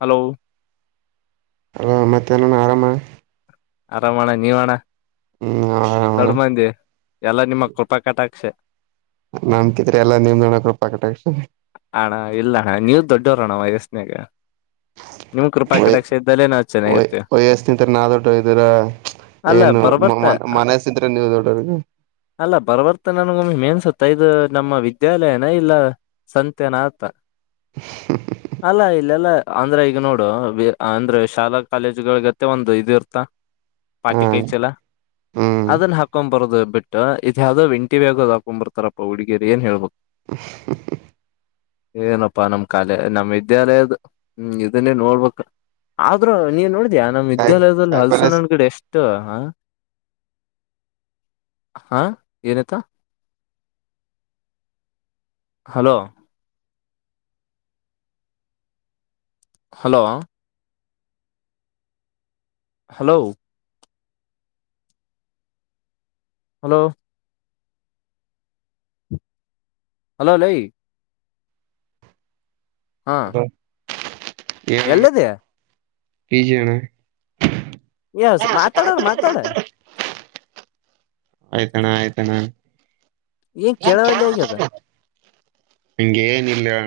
Hello ಅಲ ಮತ್ತೇನನ್ ಆರಾಮ ಆರಾಮ ಅಣ್ಣ ನೀವ ಅಣ್ಣ ಹ್ಮ್ ಆರಾಮ ದಡ್್ಮಂದಿ ಎಲ್ಲ ನಿಮ್ಮ ಕೃಪಾ ಕಟಾಕ್ಷಕ್ಷೆ ನಮ್ಕಿದ್ರೆ ಎಲ್ಲಾ ನಿಮ್ದ ನೋಣಕ ರೂಪ ಕಟ್ಟ ಅಕ್ಷ ಹಣ ಇಲ್ಲ ಹ ನೀವ ದೊಡ್ಡವರಣ ವಯಸ್ನ್ಯಾಗ ನಿಮ್ ಕೃಪಾ ಕಡಕ್ ಸ ವಯ ಇದ್ದಲ್ಲೇ ನಾವವು ಚೆನ್ನಾಗಿರ್ತೇವ ವಯಸ್ನಿಂತ್ರ ನಾ ದೊಡ್ಡ ಇದರ ಅಲ್ಲ ಏನು ಬರ್ಬರ್ತ ಮನಸ್ಸಿದ್ರೆ ನೀವು ದೊಡ್ಡವ್ರಿಗೆ ಅಲ್ಲ ಬರ್ಬರ್ತ ನನ್ಗ ಒಮ್ಮ ಮೇನ್ಸತ್ತ ಮತ್ತ ಇದು ನಮ್ಮ ವಿದ್ಯಾಲಯನ ಇಲ್ಲ ಸತ್ಯನಾಥ ಅಲ್ಲ ಇಲ್ಲ ಅಲ್ಲ ಅಂದ್ರೆ ಈಗ ನೋಡು ಅಂದ್ರೆ ಶಾಲಾ ಕಾಲೇಜುಗಳಗತ್ತೆ ಒಂದು ಇದ ಇರ್ತ ಹ ಪಾಟಿ ಕಾಯ ಚಲ ಹ್ಮ್ ಅದನ್ನ ಹಾಕೊ್ ಬರದು ಬಿಟ್ಟು ಇದ್ ಯಾವ್ದೋ ಎಂಟಿ ವ್ಯಾಗದ ಹಾಕೊಂಡ್ ಬರ್ತಾರಪ್ಪ ಹುಡುಗಿಯರಿ ಏನ್ ಹೇಳ್ಬೇಕು ಹ ಏನಪ್ಪಾ ನಮ ಕಾಲ ನಮ್ಮ್ ವಿದ್ಯಾಲಯದ ಹ್ಮ್ ಇದನ್ನೇ ನೋಡ್ಬೇಕ ಆದ್ರೂ ನೀ ನೋ ಅ ನಮ್ಮ ಕಾಯ ವಿದ್ಯಾಲಯದಲ್ಲಿ ಕಾಯಿಪಲ್ಯ ಹಲ್ಸಣ್ಣಂದ್ ಗಡೆ ಎಷ್ಟು ಹಾ ಹಾ ಏನತ hello hello hello hello hello ಲೈ ಹೌದು ಎಲ್ಲದೆಯ ಪಜಿಯಣ ಎಸ್ ಮಾತಾಡಾರ ಮಾತಾಡ ಆಯ್ತಣ್ಣ ಆಯ್ತಣ್ಣ ಏನ್ ಕೆಳವಲ್ಲಿ ಹಗ್ಯದ ಇಂಗಗೆನ ಇಲ್ಲಣ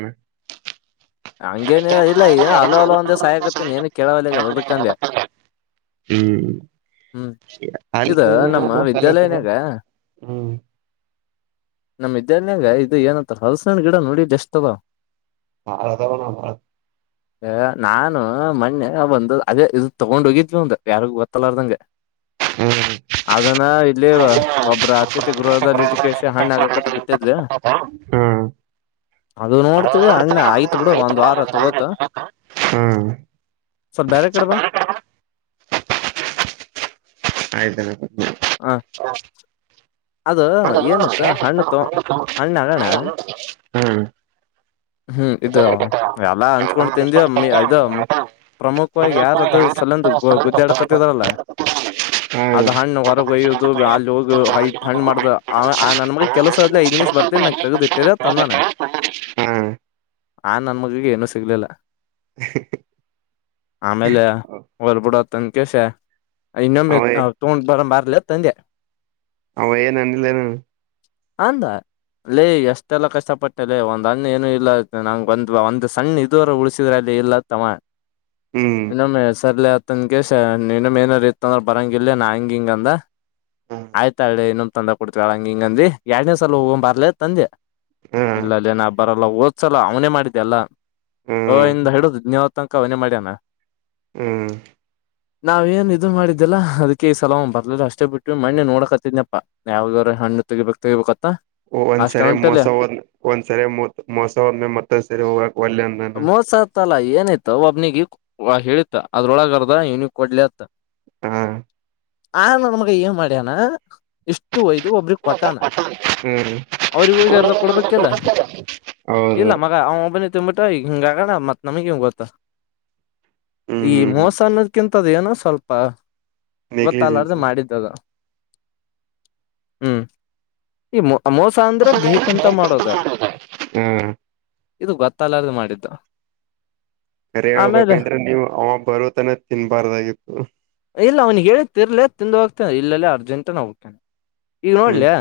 ಹಂಗೇನ ಇಲ್ಲ ಈ ಹಲೋ ಹಲ ಒಂದೇ ಸಹಾಯ ಆಕತ್ತೇನ ಏನ ಕೇಳವಲ್ಲಗ ಅದಕ್ಕಂದೆ ಹ್ಮ್ ಹ್ಮ್ ಇ ನಮ್ಮ ವಿದ್ಯಾಲಯ ನ್ಯಾಗ ನಮ್ಮ ವಿದ್ಯಾರ್ಯಂಗ ಇದು ಏನತ್ರ ಹಲಸನ್ ಗಿಡ ನೋಡಿದ್ದು ಎಷ್ಟವ ಹಾದ ಅ ನಾನು ಮೊನ್ನೆ ಬಂದು ಅದೇ ಇದದು ತಗೊಂಡ್ ಹೋಗಿದ್ವಿಂದ ಯಾರಿಗು ಗೊತ್ತಲ್ಲಾರದಂ ಹ್ಮ್ ಅನ್ನ ಇಲ್ಲಿ ಹ್ಮ್ ಹ್ಮ್ ಒಬ್ಬ್ರ ಅತಿಥಿ ಗೃಹದಲ್ಲಿ ಇಟ್ಟಕ್ಕೆಷ್ಟ ಹಣ್ಣು ಆಕಕಂತ ಬಿಟ್ಟಿದಿ ಅದು ನೋಡ್ತೀವಿ ಅಣ್ಣ ಆಯ್ತ ಬಿಡ ಒಂದು ಆಯ್ತಣ್ಣ ವಾರ ತಗತ ಸ್ವಲ್ಪ ಬೇರೆ ಕಡೆ ಬಾ ಹ್ಮ್ ಆಯ್ತ ಆಯ್ತು ಹ ಹಾ ಅದ ಏನಯತ ಹಣ್ಣು ತೋ ಹಣ್ಣ ಆಗೋಣ ಹ್ಮ್ ಹ್ಮ್ ಇದು ಎಲ್ಲ ಅಂಚ್ಕೊಂಡ್ ತಿಂದಿ ಇದು ಪ್ರಮುಖವಾಗಿ ಯಾರ ಅದು ಸಲಂದು ಗುದ್ದೆ ಆಡಕತಿದಾರಲ್ಲ ಅದ್ ಹಣ್ಣ ಹೊರಗ ಒಯ್ಯುದು ಅಲ್ಲಿ ಹೋಗ ಹಣ್ಣ್ ಮಾಡ್ದ ಆ ನನ್ ಮಗ ಕೆಲ್ಸ ಅದಲಿ ಐದ ನಿಮಿಷ್ ಬರ್ತನಿ ನಕ ತೆಗ್ದಿಟ್ಟರಿ ತಂದಾನೆ ಹ್ಮ್ ಆ ನನ್ ಮಗಿಗೆ ಏನುೂ ಸಿಗ್ಲಿಲ್ಲ [inaudible] ಆಮೇಲೆ ಹೊಲ್ಬಿಡ [inaudible] ಇನ್ನೊಮ್ಮ ಅವೇ ತೊಂಡ್ ಬರಮಿ ಎಲ್ಲ ತಂದೆ ಅವ ಏನುನ್ನಿಲ್ಲೇ ನ ಅಂದ ಲೇ ಎಷ್ಟೆಲ್ಲ ಕಷ್ಟಪಟ್ಟಲ್ಲ ಒಂದ್ ಅ್ಣ ಏನು ಇಲ್ಲ ನಂಗ ಬಂದ್ ಒಂದ ಸಣ್ಣ ಇದುವರ ಉಳಸಿದ್ರ ಅಲ್ಲಿ ಇಲ್ಲತ್ತಮ್ಮ ಹ್ಮ್ ಇನ್ನೊಮ್ಮೆ ಸರ್ಲತ ನಗೆ ಇನ್ನ್ ಏನ ಇತ್ತ ಅಂದ್ರೆ ಬರಂಗ ಇಿಲ್ಲ ನಾ ಹಂಗ ಹಿಂಗಂದ ಹ ಆಯ್ತಾಳ್ಳೆ ಇನ್ನೊ್ ತಂದ್ರ ಕೊಡ್ತೀವಿಳ ಹಂಗ ಹಿಂಗಂದ ಎರಡನೇ ಸಲ ಹೋಗೊ ಬರ್ಲ ತಂದೆ ಇಲ್ಲಲ್ಲಿ ನ ಬರಲ್ಲ ಓದ್ಸಲ್ಲ ಅವನೇ ಮಾಡಿದ್ದೆ ಅಲ್ಲ ಹ ಹ್ಮ್ ಇಂದ ಹಿಡುದ್ಯ ತನಕ ಅವನೇ ಮಾಡ್ಯಣ ಹ್ಮ್ ನಾವ್ ಏನ್ ಇದು ಮಾಡಿದ್ದೆಲ್ಲ ಅದ್ಕ್ಕೆ ಸಲ್ ಬರ್ಲಿಲ್ಲ ಅಷ್ಟೇ ಬಿಟ್ಟವಿ ಮಣ್ಣೆ ನೋಡಕತ್ತಿದಿನ್ಯಪ್ಪಾ ಯಾವ್ದವ್ರ ಹಣ್ಣು ತೆಿಬೇಕ ಇತ್ತ [unintelligible] ಒಂದ್ಸರಿ ಮೋಸ ಹೋದ ಒಂದ್ಸರಿ ಮ ಮೋಸ ಹದ್ಮೆ ಮತ್ತೊಂದ್ ಸರಿ ಹವಾಗ ಒಲ್ಲಂದಾನ ವಾ ಹೇಳಿದ್ಅದ್ರೊಳಗರ್ದ ವನಗ್ ಕೊಡ್ಲ ಅತ್ತ ಹಾ ಆ ನಮಗ ಏನ್ ಮಾಡ್ಯಣ ಇಷ್ಟು ವೈದ ಇದು ಒಬ್ಬ್ರಿಗೆ ಕೊಟ್ಟಾನ ಹ್ಮ ಅವ್ರಿಗ್ ಹೋಗಿ ಅರ್ದ ಕೊಡ್ಬೇಕಿಲ್ಲ ಹೌದು ತಿಂಬಿಟ್ಟ ಈಗ ಹಿಂಗ ಆಗಣ ಮತ್ ನಮಗ ಹಿಂಗ ಗೊತ್ತ ಹ್ಮ್ ಈ ಹ್ಮ್ ಮೋಸ ಅನ್ನೋದಕಿಂತ ತ ತದ ಏನೋ ಸ್ವಲ್ಪ ಗೊತ್ತಲ್ಲಾರ್ದು ನೆಗ್ಲಿಜೆನ್ಸಿ ಮಾಡಿದ್ದದ. ಹ್ಮ್. ಈ ಮ ಮೋಸ ಅಂದ್ರೆ ಬೇಕಂತ ಮಾಡೋದ ಹಾ ಇದು ಗೊತ್ತಲ್ಲಾರ್ದ ಮಾಡಿದ್ದು. ಕರೆ ಹೇಳ್ಬೇಕಂದ್ರೆ ನೀವು ಆನ್ ಬರೋ ತನ ತಿನ್ಬಾರ್ದಾಗಿತ್ತು ತ್ತು ಇಲ್ಲೆಲ್ಲ ಅರ್ಜೆಂಟು ನಾವ್ ಹೋಕ್ಯಾನ್. ನೀ ಹ್ಮ್ ನೋಡ್ಲೆ.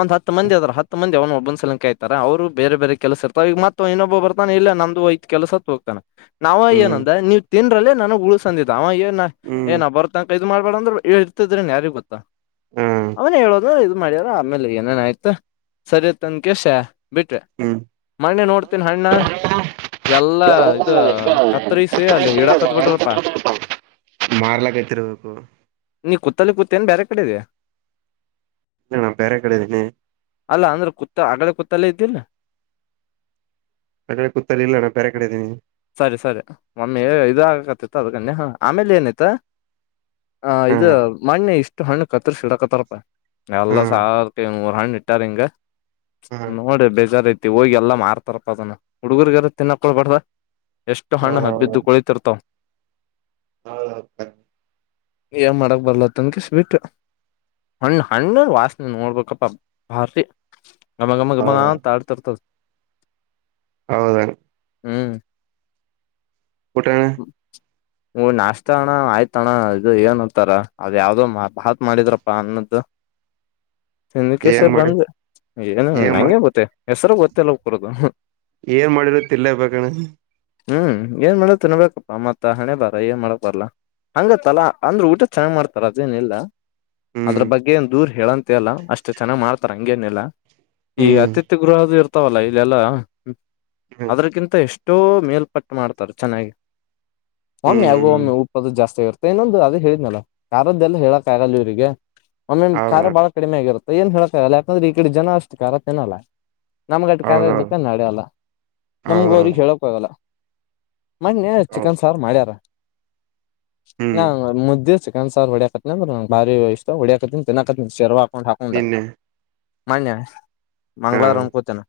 ಒಂದ್ ಹತ್ತು ಮಂದಿ ಅದಾರ ಹತ್ ಮಂದಿ ಅವನ ಒಬ್ಬನ ಸಲ ಕಾಯ್ತಾರೆ ಅವರು ಬೇರೆ ಬೇರೆ ಕೆಲಸ ಇರ್ತಾರೆ ಈವಗ ಮತ್ತ ಇನ್ನೊಬ್ಬ ಬರ್ತಾನೆ ಇಲ್ಲ ನಮ್ದು ಐದ್ ಕೆಲ್ಸಕ್ ಹೋಗ್ತಾನ. ನಾವ ಹ್ಮ್ ಏನಂದ ನೀವ್ ತಿನ್ದ್ರಲ್ಲೇ ನನ. ಉಳುಸ್ ಅಂದಿದ್ ಅವ ಏ. ನ ಏ ಹ್ಮ್ ನಾ ಬರೋ ತಂಕ ಇದ್ ಮಾಡ್ಬೇಡ ಅಂದ್ರುವೆ ಹೇಳಿದ್ ತ್ತಿದ್ರೆನ್ ಯಾರಿಗೊತ್ತು ಹಾ ಅವ್ನ ಹೇಳೋದು ಇದು ಮಾಡ್ಯ ದು ಆಮೇಲೆ ಏನೇನ್ ಆಯ್ತು ಸರಿಯತ್ತಂಕೇಶ ಬಿಟ್ರೆ ಹ್ಮ್ ಮಣ್ಣೆ ನೋಡ್ತಿನ್ ಹಣ್ಣ ಎಲ್ಲಾ ಇದು ಕತ್ರೀಸಿ ಅಲ್ಲಿ ಹಿಡ ಕತ್ಬಿಟ್ರಪ್ಪಾ ಎಲ್ಲ ಮಾರ್ಲಕೈತಿರ್ಬೇಕು ನೀ ಕುತ್ತಲ್ಲಿ ಕುತ್ ತಿನ್ ಬ್ಯಾರಿ ಕಡಿಗೆ ನಾ ಬೇರೆ ಕಡೆ ಇದೀನಿ ಅಲ್ಲ ಅಂದ್ರೆ ಕುತ್ತ ಆಗ್ಗಳೇ ಕುತ್ತಲ್ಲೇ ಇದ್ಯೇನು ಆ ಕಡೆ ಕೂತಲ್ಲಿ ಇಲ್ಲ ನಾ ಬೇರೆ ಕಡೆ ಇದೀನಿ ಸರಿ ಸರಿ ಒಮ್ಮೆ ಇದು ಆಗಕತಿತ್ತು ಅದಕನ್ನೆ ಹಾ ಆಮೇಲೆನಾಯ್ತು ಹ ಹಾ ಇದು ಮಣ್ಣೆ ಇಷ್ ಕ್ಕೆ ಹಣ್ಣು ಕತ್ತರಿಸೀಡಾಕತಾರಪ್ಪ ಎಲ್ಲ ಹಾ ಸಾವ್ರ್ ರೂಪಾಯಿಗ್ ಮೂರು ಹಣ್ಣು ಇಟ್ಟಾರಿಂಗ ಹಾ ನೋಡಿರ್ ಬೇಜಾರ್ ಆಗ್ತಿ ಹೋಗಿ ಎಲ್ಲಾ ಮಾರ್ ತರ್ಪದುನ್ನ ಹುಡುಗರಿ ಗಾರು ತಿನ್ನಕ್ಕೊಡ್ಬಾರ್ದ ಎಷ್ಟು ಹಣ್ಣು ಹ ಬ್ಬಿದ್ದು ಕುಳಿತಿರ್ತಾವ ನೋಡ್ಬೇಕಾ ಏನ್ ಮಾಡಕ್ ಬರ್ಲ [unintelligible] ಹಣ್ಣ ಹಣ್ಣು ವಾಸ್ನೆ ನೋಡ್ಬೇಕಪ್ಪ [unintelligible] ಗಮ ಗಮ ಹೌ ಗಮಾ ಅಂತ ಆಡ್ತಿರ್ತದ್ ಹೌದಾ ಹ್ಮ್ ಊಟ ಅಣ ಹೊ ನಾಷ್ಟ ಅಣ್ಣ ಆಯ್ತ ಅಣ್ಣ ಇದು ಏನ್ಂತಾರ ಅದ ಯಾವ್ದೋ ಮ ಭಾತ್ ಮಾಡಿದ್ರಪ್ಪ ಅನ್ನದ್ದು ಏನ್ ಮಾಡಿ [unintelligible] ಏನು ಏನ್ ಮಾಡ ನಂಗೆ ಗೊತ್ತೇ ಹೆಸರು ಗೊತ್ತಿಲ್ಲ ಕರದು ಏನ್ ಮಾಡಿರ ತಿನ್ಲೇಬೇಕಣ ಹ್ಮ್ ಏನ್ ಏನ್ ಮಾಡ ತಿನ್ಬೇಕು. ಹಾ ಮತ್ತ ಹಣೆ ಬರ ಏನ್ ಮಾಡಕ್ ಬರ್ಲ ಹಂಗತ್ತಲಾ ಅಂದ್ರೆ ಊಟ ಚೆನಾಗ್ ಮಾಡ್ತಾರ ಅದೇನಿಲ್ಲ ಹ್ಮ್ ಅದರ ಬಗ್ಗೆ ದೂರ್ ಹೇಳಂಗ್ ಲ್ಲ ಅಷ್ಟು ಚೆನ್ನಾಗ ಮಾಡ್ತಾರ ಹಂಗೇನಿಲ್ಲಾ ಈ ಹ್ಮ್ ಅತ್ತಿತ್ತಿಗ್ ಊರದು ಇರ್ತಾವಲ್ಲ ಇಲ್ಲೆಲ್ಲಾ ಹ್ಮ್ ಅದ್ರಕ್ಕಿಂತ ಎಷ್ಟೋ ಮೇಲ್ಪಟ್ಟು ಮಾಡ್ತಾರ ಚೆನ್ನಾಗಿ ಒಮ್ಮೆ ಹ್ಮ್ ಯಾಗೋ ಹ್ಮ್ ಒಮ್ಮೆ ಉಊಪ್ಪದು ಜಾಸ್ತಿ ಇರ್ತಾರೆ ೇಏನೊಂದು ಅದೇ ಹೇಳ್ನಲ್ಲ ಕಾರಾರದ್ದೆಲ್ಲ ಹೇಳಕ್ ಆಗಲ್ಲ ಇವ್ರರಿಗೆ ಒಮ್ಮ ಹೌದ ಖಾರ ಬಾಳ ಕಡಿಮೆ ಆಗಿರುತ್ತ ಏನ್ ಹೇಳಕ್ಕಲ್ಲ ಯಾಕಂದ್ರೆ ಈ ಕಡೆ ಜನಷ್ಟ ಖಾರ ತಿೆನಲ್ಲ ನಮ್ಗಟ್ಟ ಕಾಲ ಹೌದೌದು ಇದ್ದಕ್ಕ ನಡಲ್ಲ ನಮ್ಗ ಅವ್ರಿಗೆ ಹೌದೌದು ಹೇಳೋಕ್ ಹೋಗಲ್ಲ ಮ ಹೌದು ಚಿಕನ್ ಸಾರು ಮಾಡ್ಯಾರ ನ ಹ್ಮ್ ಮುದ್ದಿ ಚಿಕನ್ ಸಾರು ಹೊಡ್ಯಾಕತ್ತನ ಅಂದ ನ ಭಾರಿ ಇಷ್ಟ ಹೊಡಿಯಕತ್ತನಿ ತಿನ್ನಾಕನ್ ಶೇರ್ವಾ ೊಂಡ ಹಾಕೊಂಡ ನಿನ್ನೆ ಮನ್ಯ ಹಾ ಮಂಗ್ಗಳವಾರ ಅಂದನ್ಕೂತನ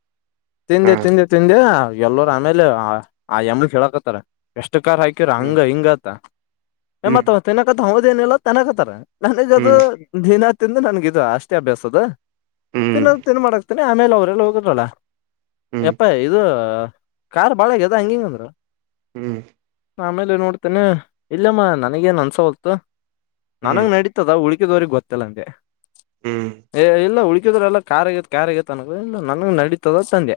ಹಾ ತಿಿಂದೆ ತಿೆ ತಿಿಂದೆ ಎಲ್ಲೋರ್ ಆಮೇಲೆ ಆ ಯಮ ಹೇಳಕತ್ತಾರ ಎಷ್ಟ ಹಾಕ್ಯರ ಹ್ಮ್ ಹಂಗ ಹಿಂಗತ ಹ್ಮ್ ಮತ್ತ ಇದೇನೆಲ್ಲ ತೆಕತಾರೆ ನೆದು ಹ್ಮ್ ದಿನ ನನ್ಗಿದದು ಅ ಷ್ಟೇ ಅಭ್ಯಾಸ ಅದ ಹ್ಮ್ ತಿನ್ನದು ತಿನ್ ಮಾಡಾಕ್ತೇನೆ ಆಮೇಲೆ ಅವ್ರಲ್ಲಿ ಹೋಗುದಲ್ಲ ಹ್ಮ್ ಎಪ್ಪ ಇದು ಕಾರ್ ಬಾಳಗ್ಯದ ಹಂಗಿಂಗ ಅಂದ್ರ ಹ್ಮ್ ಆಮೇಲೆ ಏ ನೋಡ್ತೇನೆ ಇಲ್ಲಮ್ಮ ನನಗ ಏನ್ ಅನ್ಸ ಹೊತ ನನಂಗ ಹ್ಮ್ ನಡೀತದ ಉಳ್ಕಿದವ್ರಗ್ ಗೊತ್ತಲ್ಲ ನಂಗೆ ಹ್ಮ್ ಏ ಇಲ್ಲ ಉುಳಕಿದ್ರ ಎಲ್ಲ ಕಾರ್ ಆಗತ್ ಕಾರ್ಗತ್ತ ಅನ ಇಲ್ಲ ನನ್ ನಡೀತದ ಸಂಜೆ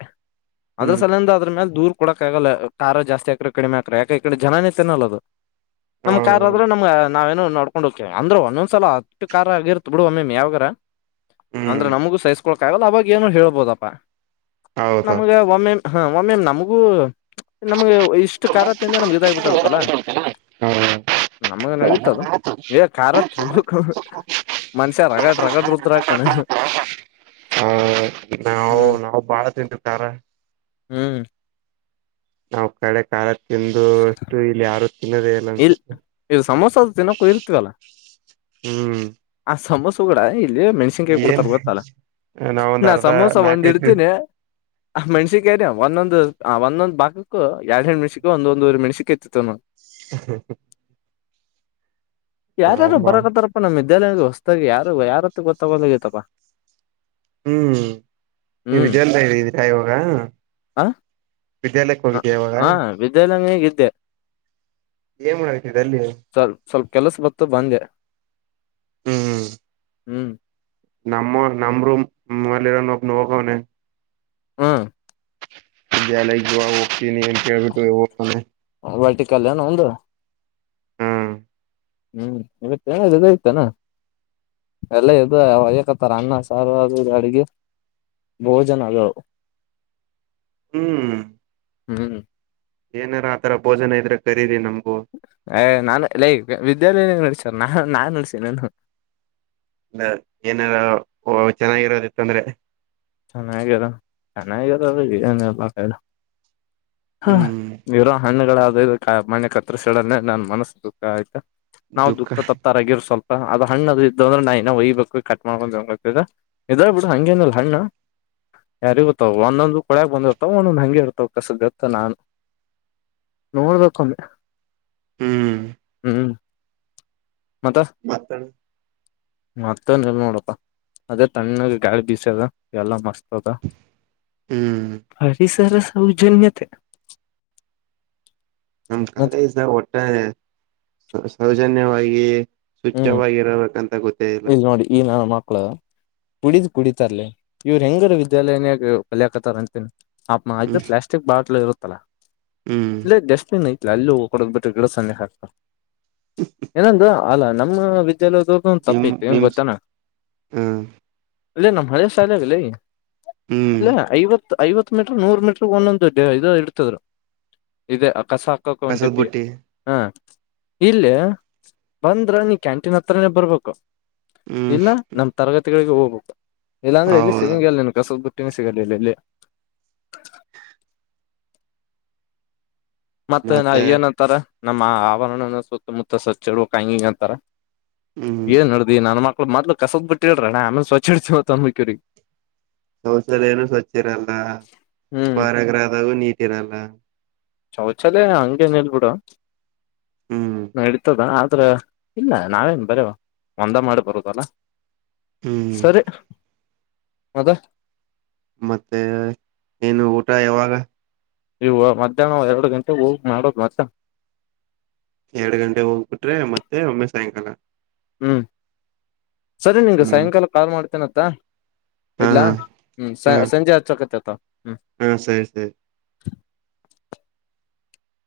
ಅದ್ರ ಹ್ಮ್ ಸಲಿಂದ ಅದ್ರ ಮೇಲ್ ದೂರ್ ಕೊಡಕ ಆಗಲ್ಲ ಕಾರ್ ಜಾಸ್ತಿ ಹಾಕ್ರ ಕಡಿಮೆಾಕ್ರ ಯಾಕೆ ಈ ಕಡೆ ಜನೇ ತಿನ್ನಲ್ಲ ಅದು ನಮ್ ಕಾರ್ ಹೌದು ಆದ್ರ ನಮಗ ನಾವೇನೋ ನಡ್ಕೊಂಡು ಹೋಗ್ತವಿ ಅಂದ್ರೆ ಒಂದೊಂದ್ಸಲ ಅಷ್ಟು ಕಾರ್ ಆಗಿರ್ತ್ ಬಿಡು ಒ ಮಮ್ಮಮ ಯಾವಾಗ ಅಂದ್ರೆ ಹ್ಮ್ ನಮಗೂ ಸಹಿಸ್ಕೊಳ್ಕ ಆಗಲ್ಲ ಅವಾಗ ಏನು ಹೇಳ್ಬೋದಪ್ಪಾ ಹೌದು ನಮ್ಗೆ ಒಮ್ಮೆ ಹಾ ಮ ಮ್ಯಮ್ ನಮಗೂ ನಮ್ಗೆ ಇಷ್ಟು ಖ ತಿಿಂದ ನಮ್ ಇದಾಗಬಿಟ್ಟಿರತ್ತಲ್ಲ ನಮಗ ನಡೀತದ ಬೇ ಕಾರತ್ ನಿಮ ಮನುಷ್ಯ ರಗ ರಾಗಡ ರರುದರಾಗ ಕ ಆ ನಾವು ಬಾಳ ತಿಂತಿತಾರ ಹ್ಮ್ ನಾವು ಕಳೆ ಕಾಲ ತಿಂದು ಅಷ್ಟು ಇಲ್ಲಿ ಯಾರ ಇಲ್ ಇದು ಸಮೋಸ ಅ ತಿಿನೋಕ್ಕೂ ಇರ್ತವಲ್ಲ ಹ್ಮ್ ಆ ಸಮೋಸ ಸುಗಡ ಮೆಣ್ಸಿನ್ಕಾಯಿ ಕೂಡ ಏನ್ ತರಗೊತ್ತಲ್ಲ ನಾವೊಂದ್ ನಾ ಅರ್ಧ ಸಮೋಸ ಒಂದ್ ನಾಕೈದು ಇಡ್ತೀನನೆ ಆ ಮೆ್ಸಿಿಕ್ರ ಒಂದೊಂದಂದು ಒಂದೊಂದ್ ಭಾಗಕ್ಕ ಎರಡ್ ಎರಡ್ ಮೆಣ್ಸಿ ಒಂದೊಂದ್ಊರ್ ಮೆಣ್ಿಕ್ ಇತಿತ್ತು ನ ಹ ಯಾರ್ಯಾರು ಬಾ ಬರಕತ್ತಾರಪ್ಪ ನಮ್ದ ವಿದ್ಯಾಲಯದಲ್ಲಿ ಹೊಸದಾಗ ಯಾರು ಯಾರತ್ರ ಗೊತ್ತಗೊ್ೋಗೈತ್ತಪ್ಪ ಹ್ಮ್ ನೀ ಹ್ಮ್ ವಿದ್ಯಾಲಯ ಇದಿದ್ದೀರಾ ಇವಾಗ ಆ ವಿದ್ಯಾಲಯಕ್ಕೆ ಆ, ಹೋಗಿದ್ದೀಯಾ ಇವಾಗ ಹಾ ವಿದ್ಯಾಲಯನಾಗ ಇದ್ದೆ ಏನ್ ಮಾಡತ ಅಲ್ಲಿ ಸ್ವಲ್ ಸ್ವಲ್ಪ ಕೆಲಸ ಬತ್ತು ಬಂದೆ ಹ್ಮ್ ಹ್ಮ ಹ್ಮ್ ನಮ್ಮ ನಂಬರುೂ ಮಲ್ಲಿರ ನ ನೋಕಣ ಹ್ಮ ಜ ಲಾಯಕ್ ಜವ ವೋಗಕ್ತಿ ನೀ ಎ ಕೆೇಳು ಇವ ಮನೆ ಬಲ್ಟ ಕಲ್ಯನ ಒಂದು ಹ್ಮ್ ಹ್ಮ್ ಇವತ್ತ ಏನ ಇದಐತಾನ ಎಲ್ಲ ಇದ ಅವ ಯಾಕತ್ತಾರ ಅನ್ನ ಸಾರಾರ ಅಡಿಗೆ ಭೋಜನ ಅದವು ಹ್ಮ್ ಹ್ಮ್ ಏನಾರ ಆ ತರ ಭೋಜನ ಇದ್ರೆಖರೀದಿ ನಮ್ ಹ ನಾನುಲ್ಲ ವಿದ್ಯಾಲಯ ನಡತನೆ ಸ ನಾ ನಾನ್ ಉಳ್ಸನು ಇಲ್ಲ ಏನಾರ ಚೆನ್ನಾಗಿರೋದಿತ್ತಂದ್ರೆ ಚೆನ್ನಾರ ಚೆನ್ನಾರ ಹ ಹ್ಮ್ ಇವರೋ ಹಣ್ಣುಗಳ ಮಣೆ ಕ ಹತ್ರಸ ಹೇಳಡೆ ನನ್ ಮನಸ್ಸುಃಖ ಆಯ್ತಾ ನಾವವು ದುಃಖ ದುಃಖತ ತಪ್ತಾರಾಗಿರ್ ಸ್ವಲ್ಪ ಅ್ ಹಣ್ಣ ಅದ ಇದ್ದಂದ್ರೆ ನಾ ಇನೋ ಒಯ್ಬೇಕು ಕಟ್ ಮಾಡ್ಕೊಂಡುಂಗ ಇದ ಬಿಡು ಹಂಗೇನಲ್ಲ ಹಣ್ಣ ಯಾರಿ ಗೊತ್ತ ಒಂದೊಂದು ಕೊಳ್ಯಾಗ ಬಂದ್ಿರ್ತಾವ ಒಂದೊಂದ ಹಂಗೆ ಇರ್ತವ ಕಸ್ದತ್ತ ನಾನು ನೋಡ್ಬೇಕೊಮ್ಮೆ ಹ್ಮ್ ಹ ಮತ್ತಣ ಮತ್ತನ್ ಎಲ್ ನೋಡಪ್ಪ ಅದೇ ತಣ್ಣಾಗ ಗಾಳಿ ಬೀಸದ ಎಲ್ಲ ಮಸ್ತ್ ಹ್ಮ್ ಪ್ಯಾರ ಸರ ಸೌಜನ್ಯತೆ ನಮ್ ಕಾಲ ಮತ್ತ ಈಸ ಒಟ್ಟಾರೆ ಜನ್ಯವಾಗಿ ಸ್ವಚ್ಛವಾಗಿರಬೇಕಂತ ಗೊತ್ತ ಇ್ ನೋಡಿ ಈ ನಾನು ಮಕ್ಳದ ಕುಡಿದ್ ಕುಡಿತಾರಲ ಇವ್ರು ಹೆಂಗಾರ ವಿದ್ಯಾಲಯನಯಾಗ ಕಲಾಕತಾರ ಅಂತೇನೆ ಅ ಇದು ಹ್ಮ್ ಪ್ಲಾಸ್ಟಿಕ್ ಬಾಟ್ಲ್ ಇರುತ್ತೆ ಹ್ಮ್ ತಲ ಇ ಜಸ್ಟನ್ಯ್ತ ಎಲ್ಲೂೋಗ ಕೊಡದ್ ಬಿಟ್ಟ ಗಿಡ ಸ್ಣೆ ಹಾತಾ ಏನಂದು ಅಲ್ಲ ನಮ್ಮ [inaudible] ನಿಮ್ಸ್ ಹು ಅಲ್ಲೇ ನಮ್ ಹಳೆ ಶಾಲಲ್ಲ ಹ್ಮ್ ಇಲ್ಲ ಐವತ್ತು ಐವತ್ ಮೀಟ್ರ ನೂರ್ ಮೀಟ್ರ ಒಂದೊಂದುಡ್ ಇದು ಇರ್ತದರು ಇದೆ ಕಸ ಹಾಕಕ ಒಂದು ಕಸದ ಡಬ್ಬಿ ಬುಟ್ಟಿ ಹಾ ಇಲ್ಲ ಬಂದ್ರ ನೀ ಕ್ಯಾಂಟೀನ್ ಹತ್ರನೇ ಬರ್ಬೇಕು ಹ್ಮ್ ಇಲ್ಲ ನಮ್ ತರಗತಿಗಳಿಗೆ ಹೋಗ [unintelligible] ಇಲ್ಲಾಂದ್ರೆ ಇಲ್ಲಿ ಹೌದು ಸಿಗಂಗಗೆಲ್ಲನ್ ಕಸಲ್ ಸಿಗಲ್ಲ ಅಲ್ಲ ಮತ್ತೆ ನ ಏನ್ಂತಾರ ನಮ್ಮ ಆವರಣ ಸುತ್ತಮುತ್ತ ಸಚ್ಚಿಡ ಕಂಗಿಂಗ ಅಂತಾರ ಹ್ಮ್ ಏನ್ ನಡ್ದಿ ನನ್ ಮ ಮೊದಲು ಕಸದ ಬಿಟ್ಟಿ ಹೇಳ್ರಣ ನ ಆಮೇ ಸ್ವಚ್ ಹಡ್ತತಿವತ್ ಅನ್ಬೇಕೂರಿ ಶೌಚಾಲಯನು ಸ್ವಚ್ ಇರಲ್ಲ ಹ್ಮ್ ಉಪಾರ ಗ್ರಹದವೂ ನೀ ಇರಲ್ಲ ಶೌಚಾಲಯ ಹಂಗೇನ ಇಲ್ಬಿಡ ಹ್ಮ್ ನಡೀತದ ಆ ಆದ್ರ ಇಲ್ಲ ನಾವೇನ್ ಬರ ಒಂದ ಮಾಡಿ ಬರುದಲ್ಲ ಹ್ಮ್ ಅದು ಮತ್ತೆ ಏನು ಊಟ ಯಾವಾಗ ನೀವು ಮಧ್ಯಾಹ್ನ ಎರಡು ಗಂಟೆಗೆ ಹೋಗಿ ಮಾಡೋದು ಮತ್ತ ಎರಡ್ ಗಂಟೆ ಹೋಗ್ಬಿಟ್ರೆ ಮತ್ತೆ ಒಮ್ಮೆ ಸಾಯಂಕಾಲ ಹ್ಮ್ ಸರಿ ನಿಗ ಹ್ಮ್ ಸಾಯಂಕಾಲ ಕಾಲ್ ಮಾಡ್ತೇನೆ ಹಾ ಹಾ ಇಡ್ಲಾ ಹಾ ಹ್ಮ್ ಹಾ ಸಂಜೆ ಹತ್ಕತ ಹಾ ಸರಿ ಸರಿ